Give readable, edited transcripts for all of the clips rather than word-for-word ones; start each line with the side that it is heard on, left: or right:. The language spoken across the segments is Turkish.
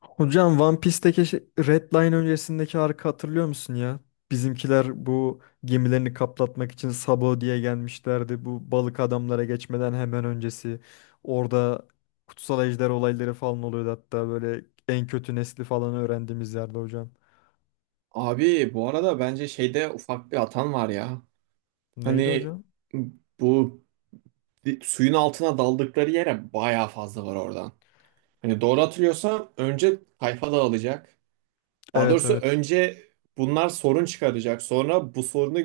left: Hocam One Piece'teki Red Line öncesindeki arka hatırlıyor musun ya? Bizimkiler bu gemilerini kaplatmak için Sabo diye gelmişlerdi. Bu balık adamlara geçmeden hemen öncesi. Orada kutsal ejder olayları falan oluyordu, hatta böyle en kötü nesli falan öğrendiğimiz yerde hocam.
right: Abi bu arada bence şeyde ufak bir hatan var ya.
left: Neydi
right: Hani
left: hocam?
right: bu suyun altına daldıkları yere bayağı fazla var oradan. Hani doğru hatırlıyorsam önce tayfa dağılacak. Daha
left: Evet,
right: doğrusu
left: evet.
right: önce bunlar sorun çıkaracak. Sonra bu sorunu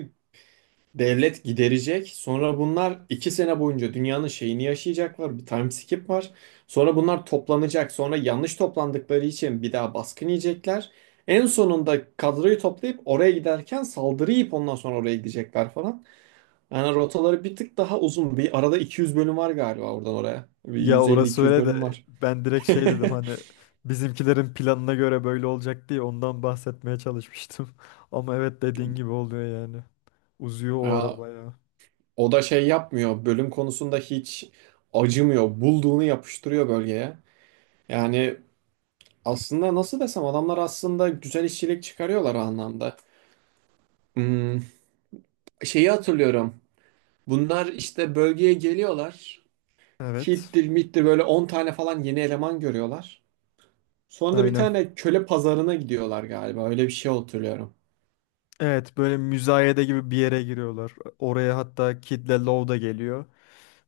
right: devlet giderecek. Sonra bunlar iki sene boyunca dünyanın şeyini yaşayacaklar. Bir time skip var. Sonra bunlar toplanacak. Sonra yanlış toplandıkları için bir daha baskın yiyecekler. En sonunda kadroyu toplayıp oraya giderken saldırı yiyip ondan sonra oraya gidecekler falan. Yani rotaları bir tık daha uzun. Bir arada 200 bölüm var galiba oradan oraya. Bir
left: Ya orası
right: 150-200
left: öyle
right: bölüm
left: de
right: var.
left: ben direkt şey dedim, hani bizimkilerin planına göre böyle olacak diye ondan bahsetmeye çalışmıştım. Ama evet, dediğin gibi oluyor yani. Uzuyor o
right: Aa,
left: araba ya.
right: o da şey yapmıyor. Bölüm konusunda hiç acımıyor. Bulduğunu yapıştırıyor bölgeye. Yani aslında nasıl desem, adamlar aslında güzel işçilik çıkarıyorlar o anlamda. Hmm, şeyi hatırlıyorum. Bunlar işte bölgeye geliyorlar.
left: Evet,
right: Hittir, mittir böyle on tane falan yeni eleman görüyorlar. Sonra da bir
left: aynen.
right: tane köle pazarına gidiyorlar galiba. Öyle bir şey hatırlıyorum.
left: Evet, böyle müzayede gibi bir yere giriyorlar. Oraya hatta Kid ile Lou da geliyor.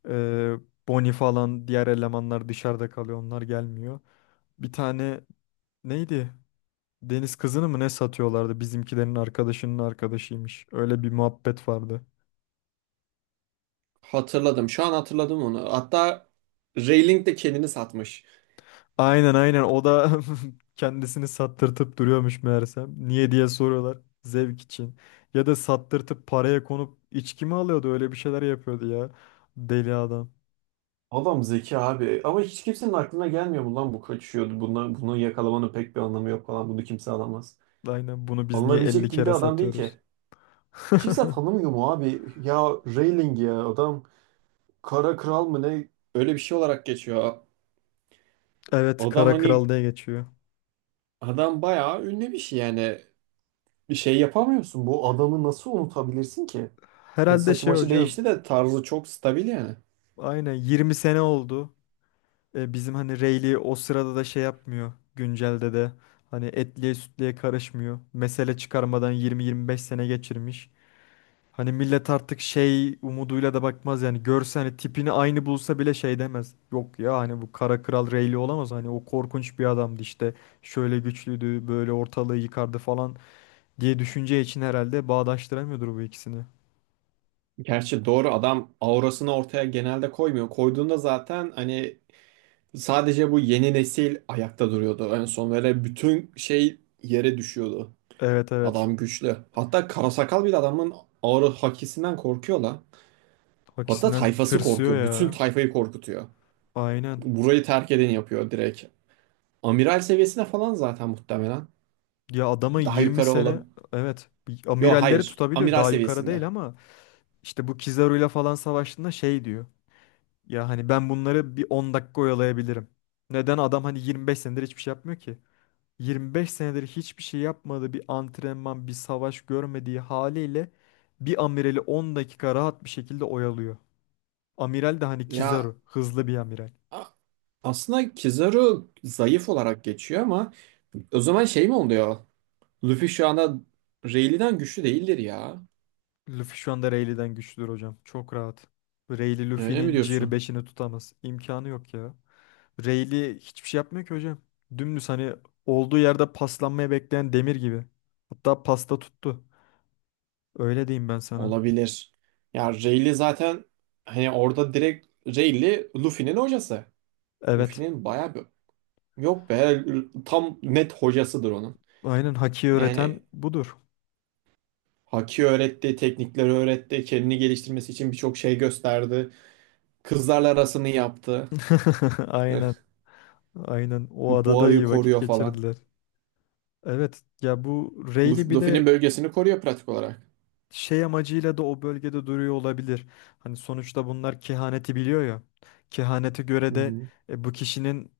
left: Ee, Bonnie falan diğer elemanlar dışarıda kalıyor, onlar gelmiyor. Bir tane neydi? Deniz kızını mı ne satıyorlardı? Bizimkilerin arkadaşının arkadaşıymış. Öyle bir muhabbet vardı.
right: Hatırladım. Şu an hatırladım onu. Hatta Rayling de kendini satmış.
left: Aynen, aynen o da kendisini sattırtıp duruyormuş meğersem. Niye diye soruyorlar. Zevk için. Ya da sattırtıp paraya konup içki mi alıyordu? Öyle bir şeyler yapıyordu ya. Deli adam.
right: Adam zeki abi. Ama hiç kimsenin aklına gelmiyor mu lan, bu kaçıyordu. Buna, bunu yakalamanın pek bir anlamı yok falan. Bunu kimse alamaz.
left: Aynen, bunu biz niye 50
right: Alınabilecek gibi de
left: kere
right: adam değil
left: satıyoruz?
right: ki. Kimse tanımıyor mu abi? Ya Rowling ya, adam kara kral mı ne? Öyle bir şey olarak geçiyor.
left: Evet,
right: Adam
left: Kara Kral
right: hani
left: diye geçiyor.
right: adam bayağı ünlü bir şey yani. Bir şey yapamıyorsun. Bu adamı nasıl unutabilirsin ki? Hadi
left: Herhalde
right: saçı
left: şey
right: maçı
left: hocam,
right: değişti de tarzı çok stabil yani.
left: aynen 20 sene oldu. E, bizim hani Rayleigh o sırada da şey yapmıyor, güncelde de. Hani etliye sütlüye karışmıyor. Mesele çıkarmadan 20-25 sene geçirmiş. Hani millet artık şey umuduyla da bakmaz yani. Görse hani tipini aynı bulsa bile şey demez. Yok ya, hani bu Kara Kral Rayleigh olamaz. Hani o korkunç bir adamdı işte. Şöyle güçlüydü, böyle ortalığı yıkardı falan. Diye düşünce için herhalde bağdaştıramıyordur bu ikisini.
right: Gerçi doğru, adam aurasını ortaya genelde koymuyor. Koyduğunda zaten hani sadece bu yeni nesil ayakta duruyordu. En son böyle bütün şey yere düşüyordu.
left: Evet, evet.
right: Adam güçlü. Hatta karasakal bile adamın aura hakisinden korkuyor lan. Hatta
left: Hakisinden
right: tayfası
left: tırsıyor
right: korkuyor. Bütün
left: ya.
right: tayfayı korkutuyor.
left: Aynen.
right: Burayı terk edeni yapıyor direkt. Amiral seviyesine falan zaten muhtemelen.
left: Ya adama
right: Daha
left: 20
right: yukarı
left: sene
right: olabilir.
left: evet
right: Yok
left: amiralleri
right: hayır.
left: tutabiliyor.
right: Amiral
left: Daha yukarı
right: seviyesinde.
left: değil ama işte bu Kizaru'yla falan savaştığında şey diyor. Ya hani ben bunları bir 10 dakika oyalayabilirim. Neden adam hani 25 senedir hiçbir şey yapmıyor ki? 25 senedir hiçbir şey yapmadığı, bir antrenman, bir savaş görmediği haliyle bir amirali 10 dakika rahat bir şekilde oyalıyor. Amiral de hani
right: Ya
left: Kizaru, hızlı bir amiral.
right: a- aslında Kizaru zayıf olarak geçiyor, ama o zaman şey mi oluyor? Luffy şu anda Rayleigh'den güçlü değildir ya.
left: Luffy şu anda Rayleigh'den güçlüdür hocam. Çok rahat. Rayleigh
right: Öyle mi
left: Luffy'nin Gear
right: diyorsun?
left: beşini tutamaz. İmkanı yok ya. Rayleigh hiçbir şey yapmıyor ki hocam. Dümdüz hani olduğu yerde paslanmaya bekleyen demir gibi. Hatta pasta tuttu. Öyle diyeyim ben sana.
right: Olabilir. Ya Rayleigh zaten hani orada direkt Rayleigh Luffy'nin hocası.
left: Evet.
right: Luffy'nin bayağı bir... Yok be, tam net hocasıdır onun.
left: Aynen, Haki öğreten
right: Yani
left: budur.
right: Haki öğretti, teknikleri öğretti, kendini geliştirmesi için birçok şey gösterdi. Kızlarla arasını yaptı.
left: Aynen. Aynen. O adada
right: Boğayı
left: iyi vakit
right: koruyor falan.
left: geçirdiler. Evet. Ya bu Rayleigh bir
right: Luffy'nin
left: de
right: bölgesini koruyor pratik olarak.
left: şey amacıyla da o bölgede duruyor olabilir. Hani sonuçta bunlar kehaneti biliyor ya. Kehanete göre
right: Hı
left: de,
right: hı.
left: bu kişinin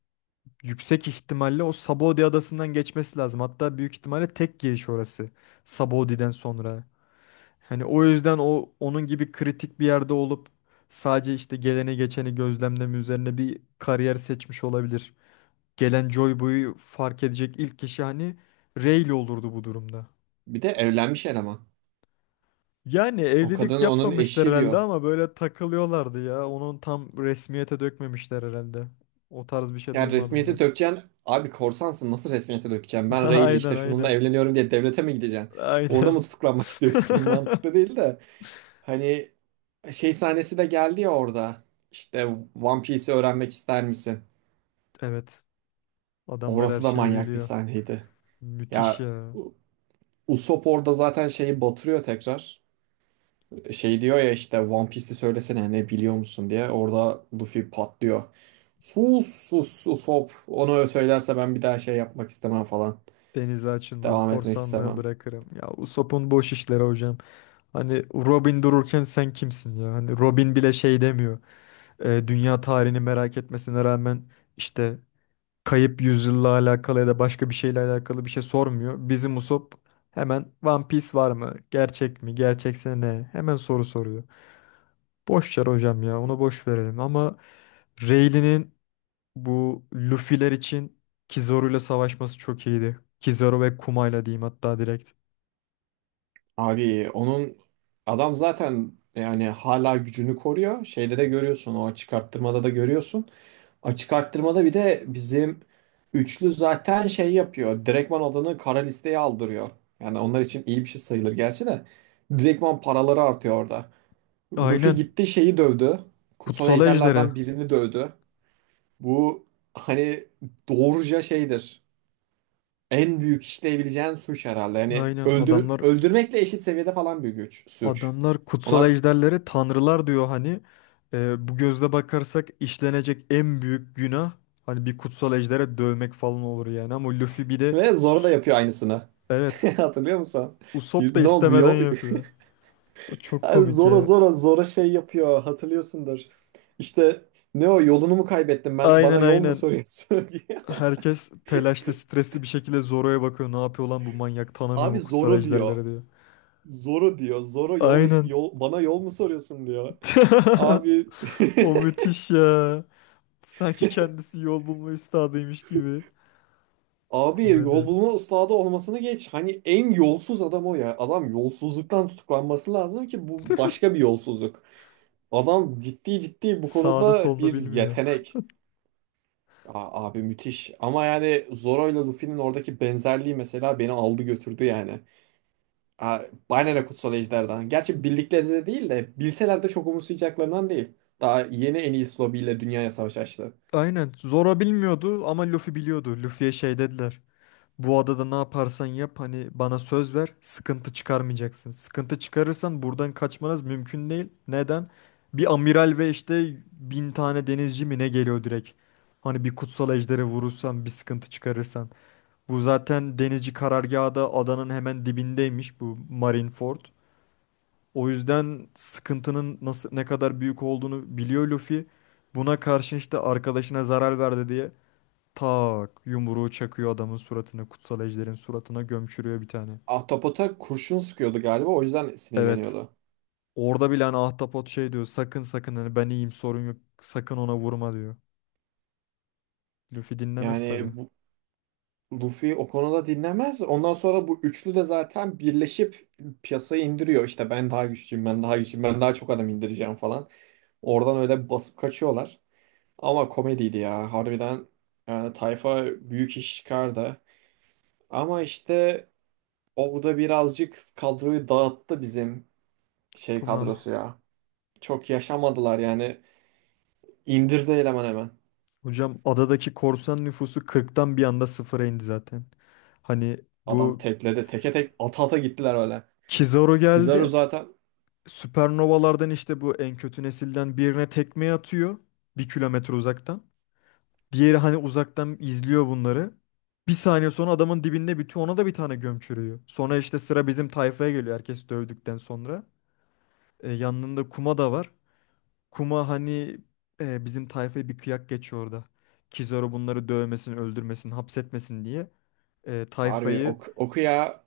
left: yüksek ihtimalle o Sabaody adasından geçmesi lazım. Hatta büyük ihtimalle tek giriş orası. Sabaody'den sonra. Hani o yüzden o onun gibi kritik bir yerde olup sadece işte geleni geçeni gözlemleme üzerine bir kariyer seçmiş olabilir. Gelen Joy Boy'u fark edecek ilk kişi hani Rayleigh olurdu bu durumda.
right: Bir de evlenmiş eleman.
left: Yani
right: O
left: evlilik
right: kadın onun
left: yapmamışlar
right: eşi
left: herhalde
right: diyor.
left: ama böyle takılıyorlardı ya. Onun tam resmiyete dökmemişler herhalde. O tarz bir şey
right: Yani
left: duymadım ben.
right: resmiyete dökeceksin. Abi korsansın, nasıl resmiyete dökeceksin? Ben Rayleigh,
left: Aynen
right: işte şununla
left: aynen.
right: evleniyorum diye devlete mi gideceksin? Orada mı
left: Aynen.
right: tutuklanmak istiyorsun? Mantıklı değil de. Hani şey sahnesi de geldi ya orada. İşte One Piece'i öğrenmek ister misin?
left: Evet. Adamlar her
right: Orası da
left: şeyi
right: manyak bir
left: biliyor.
right: sahneydi.
left: Müthiş
right: Ya
left: ya.
right: U- Usopp orada zaten şeyi batırıyor tekrar. Şey diyor ya işte, One Piece'i söylesene ne biliyor musun diye. Orada Luffy patlıyor. Sus sus sus, hop. Onu söylerse ben bir daha şey yapmak istemem falan.
left: Denize açılmam,
right: Devam etmek
left: korsanlığı
right: istemem.
left: bırakırım. Ya Usopp'un boş işleri hocam. Hani Robin dururken sen kimsin ya? Hani Robin bile şey demiyor. Dünya tarihini merak etmesine rağmen işte kayıp yüzyılla alakalı ya da başka bir şeyle alakalı bir şey sormuyor. Bizim Usopp hemen One Piece var mı? Gerçek mi? Gerçekse ne? Hemen soru soruyor. Boş ver hocam ya, onu boş verelim ama Rayleigh'nin bu Luffy'ler için Kizaru'yla savaşması çok iyiydi. Kizaru ve Kuma'yla diyeyim hatta direkt.
right: Abi onun adam zaten yani hala gücünü koruyor. Şeyde de görüyorsun, o çıkarttırmada da görüyorsun. Açık arttırmada bir de bizim üçlü zaten şey yapıyor. Direktman adını kara listeye aldırıyor. Yani onlar için iyi bir şey sayılır gerçi de. Direktman paraları artıyor orada. Luffy
left: Aynen.
right: gitti şeyi dövdü. Kutsal
left: Kutsal Ejderi.
right: ejderlerden birini dövdü. Bu hani doğruca şeydir. En büyük işleyebileceğin suç herhalde. Yani
left: Aynen
right: öldür
left: adamlar
right: öldürmekle eşit seviyede falan bir güç, suç.
left: adamlar kutsal
right: Onlar
left: ejderlere tanrılar diyor hani. Bu gözle bakarsak işlenecek en büyük günah, hani bir kutsal ejdere dövmek falan olur yani. Ama Luffy bir de
right: ve Zoro da yapıyor aynısını.
left: evet
right: Hatırlıyor musun?
left: Usopp da
right: Ne oldu?
left: istemeden
right: Yo,
left: yapıyor. O çok
right: yani
left: komik
right: Zora
left: ya.
right: zora zora şey yapıyor, hatırlıyorsundur. İşte, ne o yolunu mu kaybettim, ben
left: Aynen
right: bana yol mu
left: aynen.
right: soruyorsun diye.
left: Herkes telaşlı, stresli bir şekilde Zoro'ya bakıyor. Ne yapıyor lan bu manyak? Tanımıyor
right: Abi
left: mu kutsal
right: Zoro diyor.
left: ejderleri diyor.
right: Zoro diyor. Zoro yol,
left: Aynen.
right: yol bana yol mu soruyorsun diyor. Abi
left: O müthiş ya. Sanki kendisi yol bulma üstadıymış gibi.
right: abi, yol
left: Komedi.
right: bulma ustası olmasını geç. Hani en yolsuz adam o ya. Adam yolsuzluktan tutuklanması lazım ki, bu başka bir yolsuzluk. Adam ciddi ciddi bu
left: Sağını
right: konuda
left: solunu
right: bir
left: bilmiyor.
right: yetenek. Aa, abi müthiş. Ama yani Zoro ile Luffy'nin oradaki benzerliği mesela beni aldı götürdü yani. Aa, aynen o kutsal ejderden. Gerçi bildikleri de değil, de bilseler de çok umursayacaklarından değil. Daha yeni en iyi Lobby ile dünyaya savaş açtı.
left: Aynen, Zora bilmiyordu ama Luffy biliyordu. Luffy'ye şey dediler. Bu adada ne yaparsan yap hani bana söz ver, sıkıntı çıkarmayacaksın. Sıkıntı çıkarırsan buradan kaçmanız mümkün değil. Neden? Bir amiral ve işte bin tane denizci mi ne geliyor direkt. Hani bir kutsal ejderi vurursan, bir sıkıntı çıkarırsan. Bu zaten denizci karargahı da adanın hemen dibindeymiş, bu Marineford. O yüzden sıkıntının nasıl, ne kadar büyük olduğunu biliyor Luffy. Buna karşın işte arkadaşına zarar verdi diye tak yumruğu çakıyor adamın suratına, kutsal ejderin suratına gömçürüyor bir tane.
right: Ahtapot'a kurşun sıkıyordu galiba, o yüzden
left: Evet.
right: sinirleniyordu.
left: Orada bile hani Ahtapot şey diyor, sakın sakın hani ben iyiyim sorun yok sakın ona vurma diyor. Luffy dinlemez tabii.
right: Yani bu, Luffy o konuda dinlemez. Ondan sonra bu üçlü de zaten birleşip piyasayı indiriyor. İşte ben daha güçlüyüm, ben daha güçlüyüm, ben daha çok adam indireceğim falan. Oradan öyle basıp kaçıyorlar. Ama komediydi ya, harbiden. Yani tayfa büyük iş çıkardı. Ama işte orada birazcık kadroyu dağıttı bizim şey kadrosu
left: Puma.
right: ya. Çok yaşamadılar yani. İndirdi eleman hemen.
left: Hocam adadaki korsan nüfusu kırktan bir anda sıfıra indi zaten. Hani
right: Adam
left: bu
right: tekledi. Teke tek ata ata gittiler öyle.
left: Kizaru
right: Pizarro
left: geldi.
right: zaten
left: Süpernovalardan işte bu en kötü nesilden birine tekme atıyor. Bir kilometre uzaktan. Diğeri hani uzaktan izliyor bunları. Bir saniye sonra adamın dibinde bitiyor. Ona da bir tane göm çürüyor. Sonra işte sıra bizim tayfaya geliyor, herkes dövdükten sonra. Yanında Kuma da var. Kuma hani, bizim tayfaya bir kıyak geçiyor orada. Kizaru bunları dövmesin, öldürmesin, hapsetmesin diye. E,
right: harbi
left: tayfayı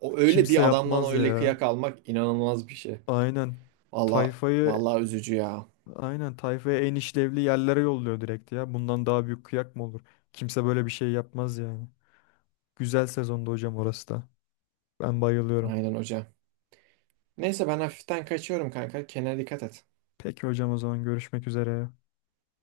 right: o, öyle
left: kimse
right: bir adamdan
left: yapmaz
right: öyle
left: ya.
right: kıyak almak inanılmaz bir şey.
left: Aynen.
right: Valla
left: Tayfayı
right: vallahi üzücü ya.
left: Aynen tayfaya en işlevli yerlere yolluyor direkt ya. Bundan daha büyük kıyak mı olur? Kimse böyle bir şey yapmaz yani. Güzel sezonda hocam orası da. Ben bayılıyorum.
right: Aynen hocam. Neyse ben hafiften kaçıyorum kanka. Kendine dikkat et.
left: Peki hocam, o zaman görüşmek üzere.